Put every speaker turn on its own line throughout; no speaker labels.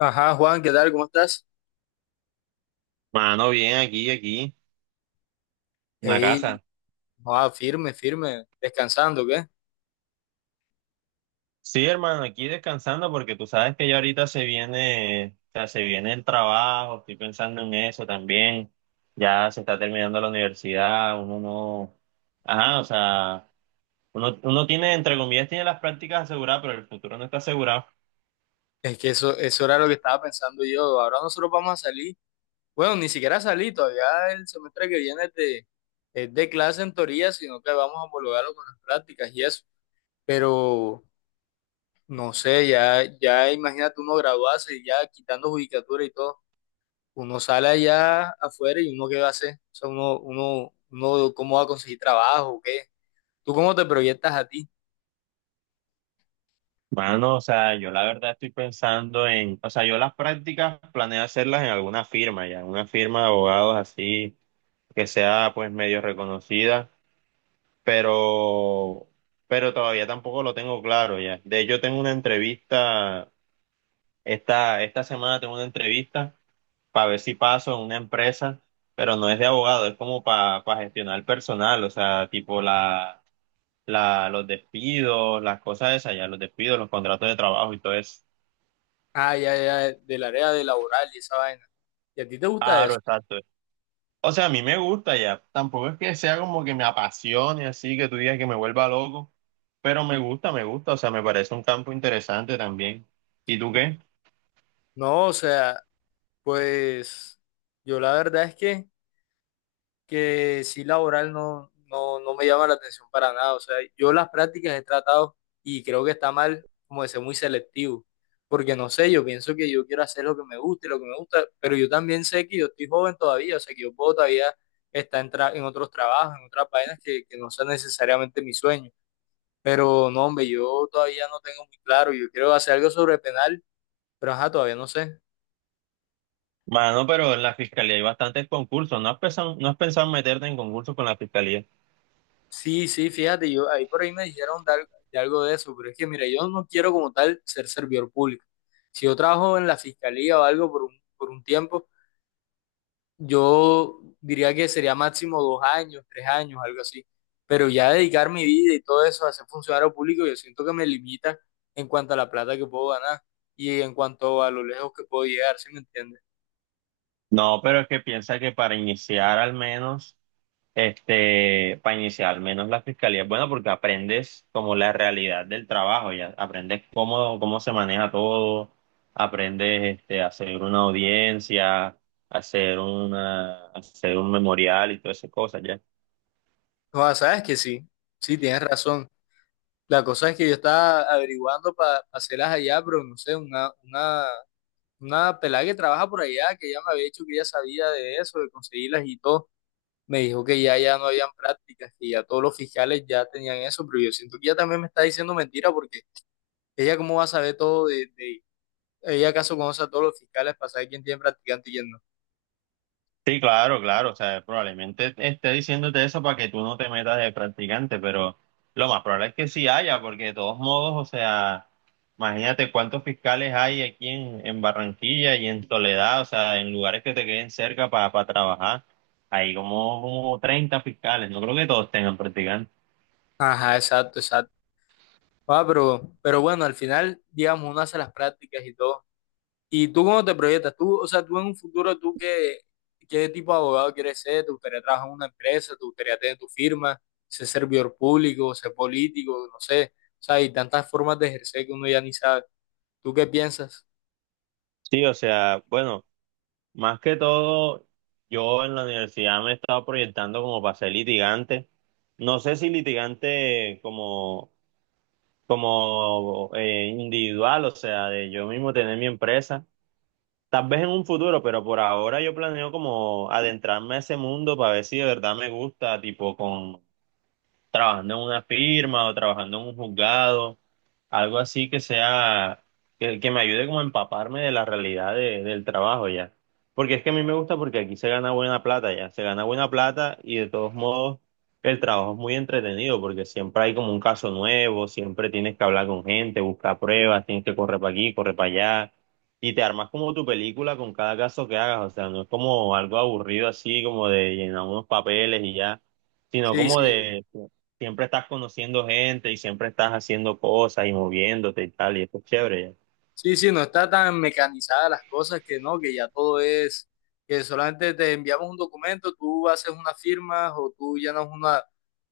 Ajá, Juan, ¿qué tal? ¿Cómo estás?
Mano, bien, aquí, en la
Ey,
casa.
ah, firme, firme, descansando, ¿qué?
Sí, hermano, aquí descansando porque tú sabes que ya ahorita se viene, o sea, se viene el trabajo, estoy pensando en eso también. Ya se está terminando la universidad, uno no, ajá, o sea, uno tiene, entre comillas, tiene las prácticas aseguradas, pero el futuro no está asegurado.
Es que eso era lo que estaba pensando yo. Ahora nosotros vamos a salir. Bueno, ni siquiera salí, todavía el semestre que viene es de clase en teoría, sino que vamos a homologarlo con las prácticas y eso. Pero, no sé, ya, ya imagínate uno graduarse y ya quitando judicatura y todo. Uno sale allá afuera y uno qué va a hacer. O sea, uno, ¿cómo va a conseguir trabajo? ¿Qué? ¿Tú cómo te proyectas a ti?
Mano, o sea, yo la verdad estoy pensando en, o sea, yo las prácticas planeo hacerlas en alguna firma ya, una firma de abogados así, que sea pues medio reconocida pero, pero todavía tampoco lo tengo claro ya. De hecho, tengo una entrevista, esta semana tengo una entrevista para ver si paso en una empresa, pero no es de abogado, es como para gestionar personal, o sea, tipo los despidos, las cosas esas ya, los despidos, los contratos de trabajo y todo eso.
Ah, ya, ya, del área de laboral y esa vaina. ¿Y a ti te gusta
Claro,
eso?
exacto. O sea, a mí me gusta ya. Tampoco es que sea como que me apasione así, que tú digas que me vuelva loco, pero me gusta, me gusta. O sea, me parece un campo interesante también. ¿Y tú qué?
No, o sea, pues yo la verdad es que, sí, laboral no, no, no me llama la atención para nada. O sea, yo las prácticas he tratado y creo que está mal como de ser muy selectivo. Porque no sé, yo pienso que yo quiero hacer lo que me guste, lo que me gusta, pero yo también sé que yo estoy joven todavía, o sea, que yo puedo todavía estar en otros trabajos, en otras vainas que no sean necesariamente mi sueño. Pero no, hombre, yo todavía no tengo muy claro. Yo quiero hacer algo sobre penal, pero ajá, todavía no sé.
Mano, pero en la fiscalía hay bastantes concursos. ¿No has pensado, no has pensado en meterte en concursos con la fiscalía?
Sí, sí, fíjate, yo ahí por ahí me dijeron de algo de eso, pero es que mira, yo no quiero como tal ser servidor público. Si yo trabajo en la fiscalía o algo por un tiempo, yo diría que sería máximo 2 años, 3 años, algo así. Pero ya dedicar mi vida y todo eso a ser funcionario público, yo siento que me limita en cuanto a la plata que puedo ganar y en cuanto a lo lejos que puedo llegar, ¿sí me entiendes?
No, pero es que piensa que para iniciar al menos. Este, para iniciar, al menos la fiscalía es buena porque aprendes como la realidad del trabajo, ya aprendes cómo, cómo se maneja todo, aprendes este, a hacer una audiencia, hacer una, hacer un memorial y todas esas cosas, ya.
No, sabes que sí, sí, tienes razón. La cosa es que yo estaba averiguando para hacerlas allá, pero no sé, una pelada que trabaja por allá, que ya me había dicho que ya sabía de eso, de conseguirlas y todo, me dijo que ya, ya no habían prácticas, que ya todos los fiscales ya tenían eso, pero yo siento que ella también me está diciendo mentira porque ella cómo va a saber todo. Ella acaso conoce a todos los fiscales para saber quién tiene practicante y quién no.
Sí, claro, claro, o sea, probablemente esté diciéndote eso para que tú no te metas de practicante, pero lo más probable es que sí haya, porque de todos modos, o sea, imagínate cuántos fiscales hay aquí en Barranquilla y en Soledad, o sea, en lugares que te queden cerca para trabajar, hay como, como 30 fiscales, no creo que todos tengan practicantes.
Ajá, exacto, exacto. Ah, pero bueno, al final, digamos, uno hace las prácticas y todo. ¿Y tú cómo te proyectas? Tú, o sea, tú en un futuro, ¿tú qué, tipo de abogado quieres ser? ¿Te gustaría trabajar en una empresa? ¿Te gustaría tener tu firma? ¿Ser servidor público? ¿Ser político? No sé. O sea, hay tantas formas de ejercer que uno ya ni sabe. ¿Tú qué piensas?
Sí, o sea, bueno, más que todo, yo en la universidad me he estado proyectando como para ser litigante. No sé si litigante como como individual, o sea, de yo mismo tener mi empresa, tal vez en un futuro, pero por ahora yo planeo como adentrarme a ese mundo para ver si de verdad me gusta, tipo con trabajando en una firma o trabajando en un juzgado, algo así que sea, que me ayude como a empaparme de la realidad de- del trabajo ya. Porque es que a mí me gusta porque aquí se gana buena plata ya, se gana buena plata y de todos modos el trabajo es muy entretenido porque siempre hay como un caso nuevo, siempre tienes que hablar con gente, buscar pruebas, tienes que correr para aquí, correr para allá. Y te armas como tu película con cada caso que hagas, o sea, no es como algo aburrido así como de llenar unos papeles y ya, sino
Sí,
como
sí.
de, siempre estás conociendo gente y siempre estás haciendo cosas y moviéndote y tal, y eso es chévere.
Sí, sí, no está tan mecanizada las cosas que no, que ya todo es, que solamente te enviamos un documento, tú haces unas firmas o tú llenas una,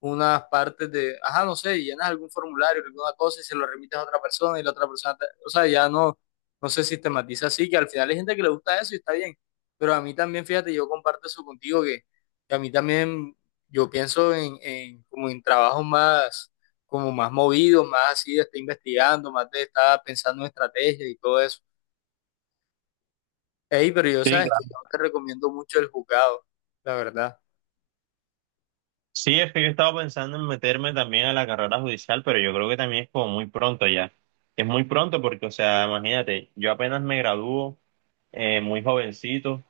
unas partes de, ajá, no sé, llenas algún formulario, alguna cosa y se lo remites a otra persona y la otra persona, o sea, ya no, no se sistematiza así, que al final hay gente que le gusta eso y está bien, pero a mí también, fíjate, yo comparto eso contigo, que, a mí también, yo pienso en como en trabajos más como más movido, más así de estar investigando, más de estar pensando en estrategias y todo eso. Ey, pero yo
Sí,
sabes que
claro.
yo no te recomiendo mucho el jugado, la verdad.
Sí, es que yo estaba pensando en meterme también a la carrera judicial, pero yo creo que también es como muy pronto ya. Es muy pronto porque, o sea, imagínate, yo apenas me gradúo muy jovencito.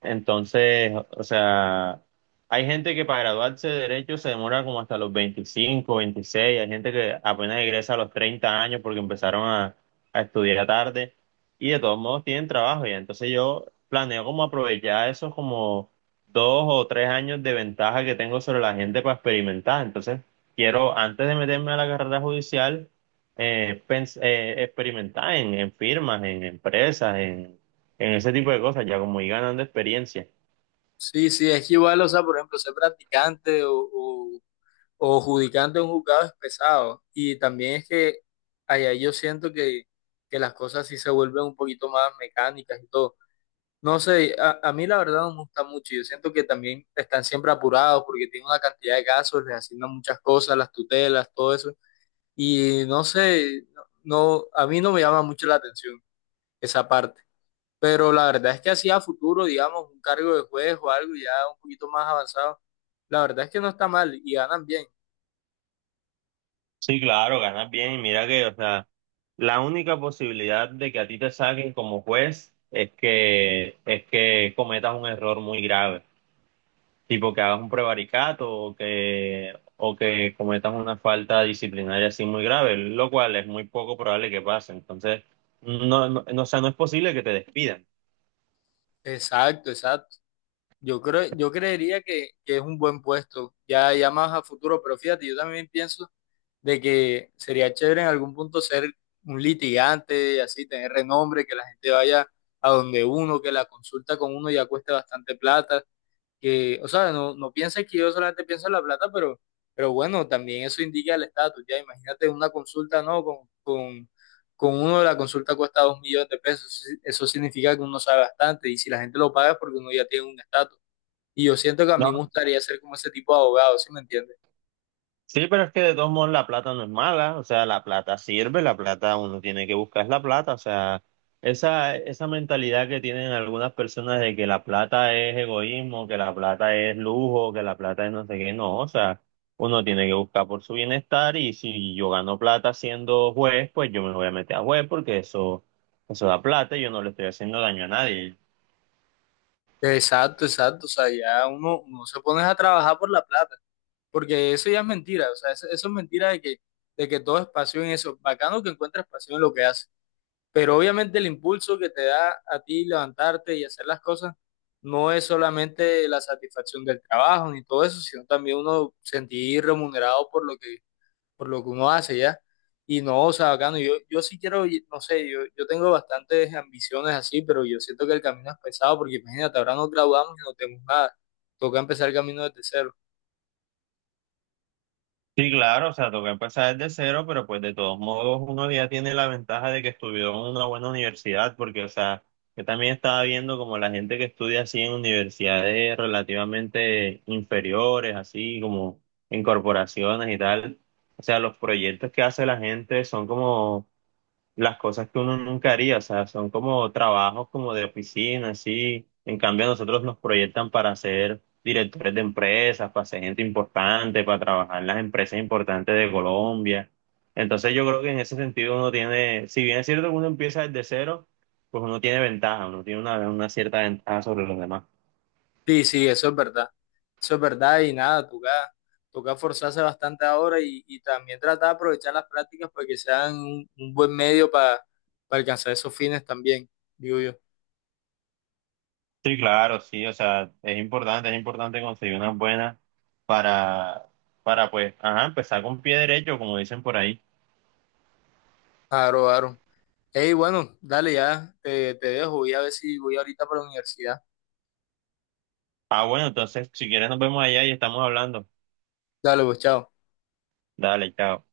Entonces, o sea, hay gente que para graduarse de derecho se demora como hasta los 25, 26, hay gente que apenas egresa a los 30 años porque empezaron a estudiar tarde y de todos modos tienen trabajo ya. Entonces yo planeo como aprovechar esos como 2 o 3 años de ventaja que tengo sobre la gente para experimentar. Entonces quiero, antes de meterme a la carrera judicial, experimentar en firmas, en empresas, en ese tipo de cosas, ya como ir ganando experiencia.
Sí, sí, es que igual, o sea, por ejemplo, ser practicante o judicante de un juzgado es pesado. Y también es que allá yo siento que las cosas sí se vuelven un poquito más mecánicas y todo. No sé, a mí la verdad no me gusta mucho. Yo siento que también están siempre apurados porque tienen una cantidad de casos, les asignan muchas cosas, las tutelas, todo eso. Y no sé, no, a mí no me llama mucho la atención esa parte. Pero la verdad es que así a futuro, digamos, un cargo de juez o algo ya un poquito más avanzado, la verdad es que no está mal y ganan bien.
Sí, claro, ganas bien y mira que, o sea, la única posibilidad de que a ti te saquen como juez es que cometas un error muy grave, tipo que hagas un prevaricato o que cometas una falta disciplinaria así muy grave, lo cual es muy poco probable que pase. Entonces, no, no, no, o sea, no es posible que te despidan.
Exacto, exacto. Yo creo, yo creería que, es un buen puesto, ya, ya más a futuro, pero fíjate, yo también pienso de que sería chévere en algún punto ser un litigante, así tener renombre, que la gente vaya a donde uno, que la consulta con uno ya cueste bastante plata que, o sea, no, no pienses que yo solamente pienso en la plata, pero bueno, también eso indica el estatus, ya imagínate una consulta, ¿no? con uno la consulta cuesta 2 millones de pesos, eso significa que uno sabe bastante y si la gente lo paga es porque uno ya tiene un estatus. Y yo siento que a mí me gustaría ser como ese tipo de abogado, ¿sí me entiendes?
Sí, pero es que de todos modos la plata no es mala, o sea, la plata sirve, la plata uno tiene que buscar es la plata, o sea, esa mentalidad que tienen algunas personas de que la plata es egoísmo, que la plata es lujo, que la plata es no sé qué, no, o sea, uno tiene que buscar por su bienestar y si yo gano plata siendo juez, pues yo me voy a meter a juez porque eso da plata y yo no le estoy haciendo daño a nadie.
Exacto, exacto, o sea, ya uno, uno se pone a trabajar por la plata, porque eso ya es mentira, o sea, eso es mentira de que, todo es pasión en eso, bacano que encuentra pasión en lo que hace. Pero obviamente el impulso que te da a ti levantarte y hacer las cosas no es solamente la satisfacción del trabajo ni todo eso, sino también uno sentir remunerado por lo que, por, lo que uno hace ya. Y no, o sea, bacano, yo, sí quiero, no sé, yo tengo bastantes ambiciones así, pero yo siento que el camino es pesado porque imagínate, ahora nos graduamos y no tenemos nada. Toca empezar el camino desde cero.
Sí, claro, o sea, toca empezar desde cero, pero pues de todos modos uno ya tiene la ventaja de que estudió en una buena universidad, porque, o sea, yo también estaba viendo como la gente que estudia así en universidades relativamente inferiores, así como en corporaciones y tal, o sea, los proyectos que hace la gente son como las cosas que uno nunca haría, o sea, son como trabajos como de oficina, así. En cambio, a nosotros nos proyectan para ser directores de empresas, para ser gente importante, para trabajar en las empresas importantes de Colombia. Entonces, yo creo que en ese sentido uno tiene, si bien es cierto que uno empieza desde cero, pues uno tiene ventaja, uno tiene una cierta ventaja sobre los demás.
Sí, sí, eso es verdad. Eso es verdad y nada, toca, forzarse bastante ahora y también tratar de aprovechar las prácticas para que sean un buen medio para, alcanzar esos fines también, digo yo.
Sí, claro, sí, o sea, es importante conseguir unas buenas para, para pues, ajá, empezar con pie derecho, como dicen por ahí.
Claro, claro. Hey, bueno, dale ya, te dejo, voy a ver si voy ahorita para la universidad.
Ah, bueno, entonces si quieres nos vemos allá y estamos hablando.
Dale, pues, chao.
Dale, chao.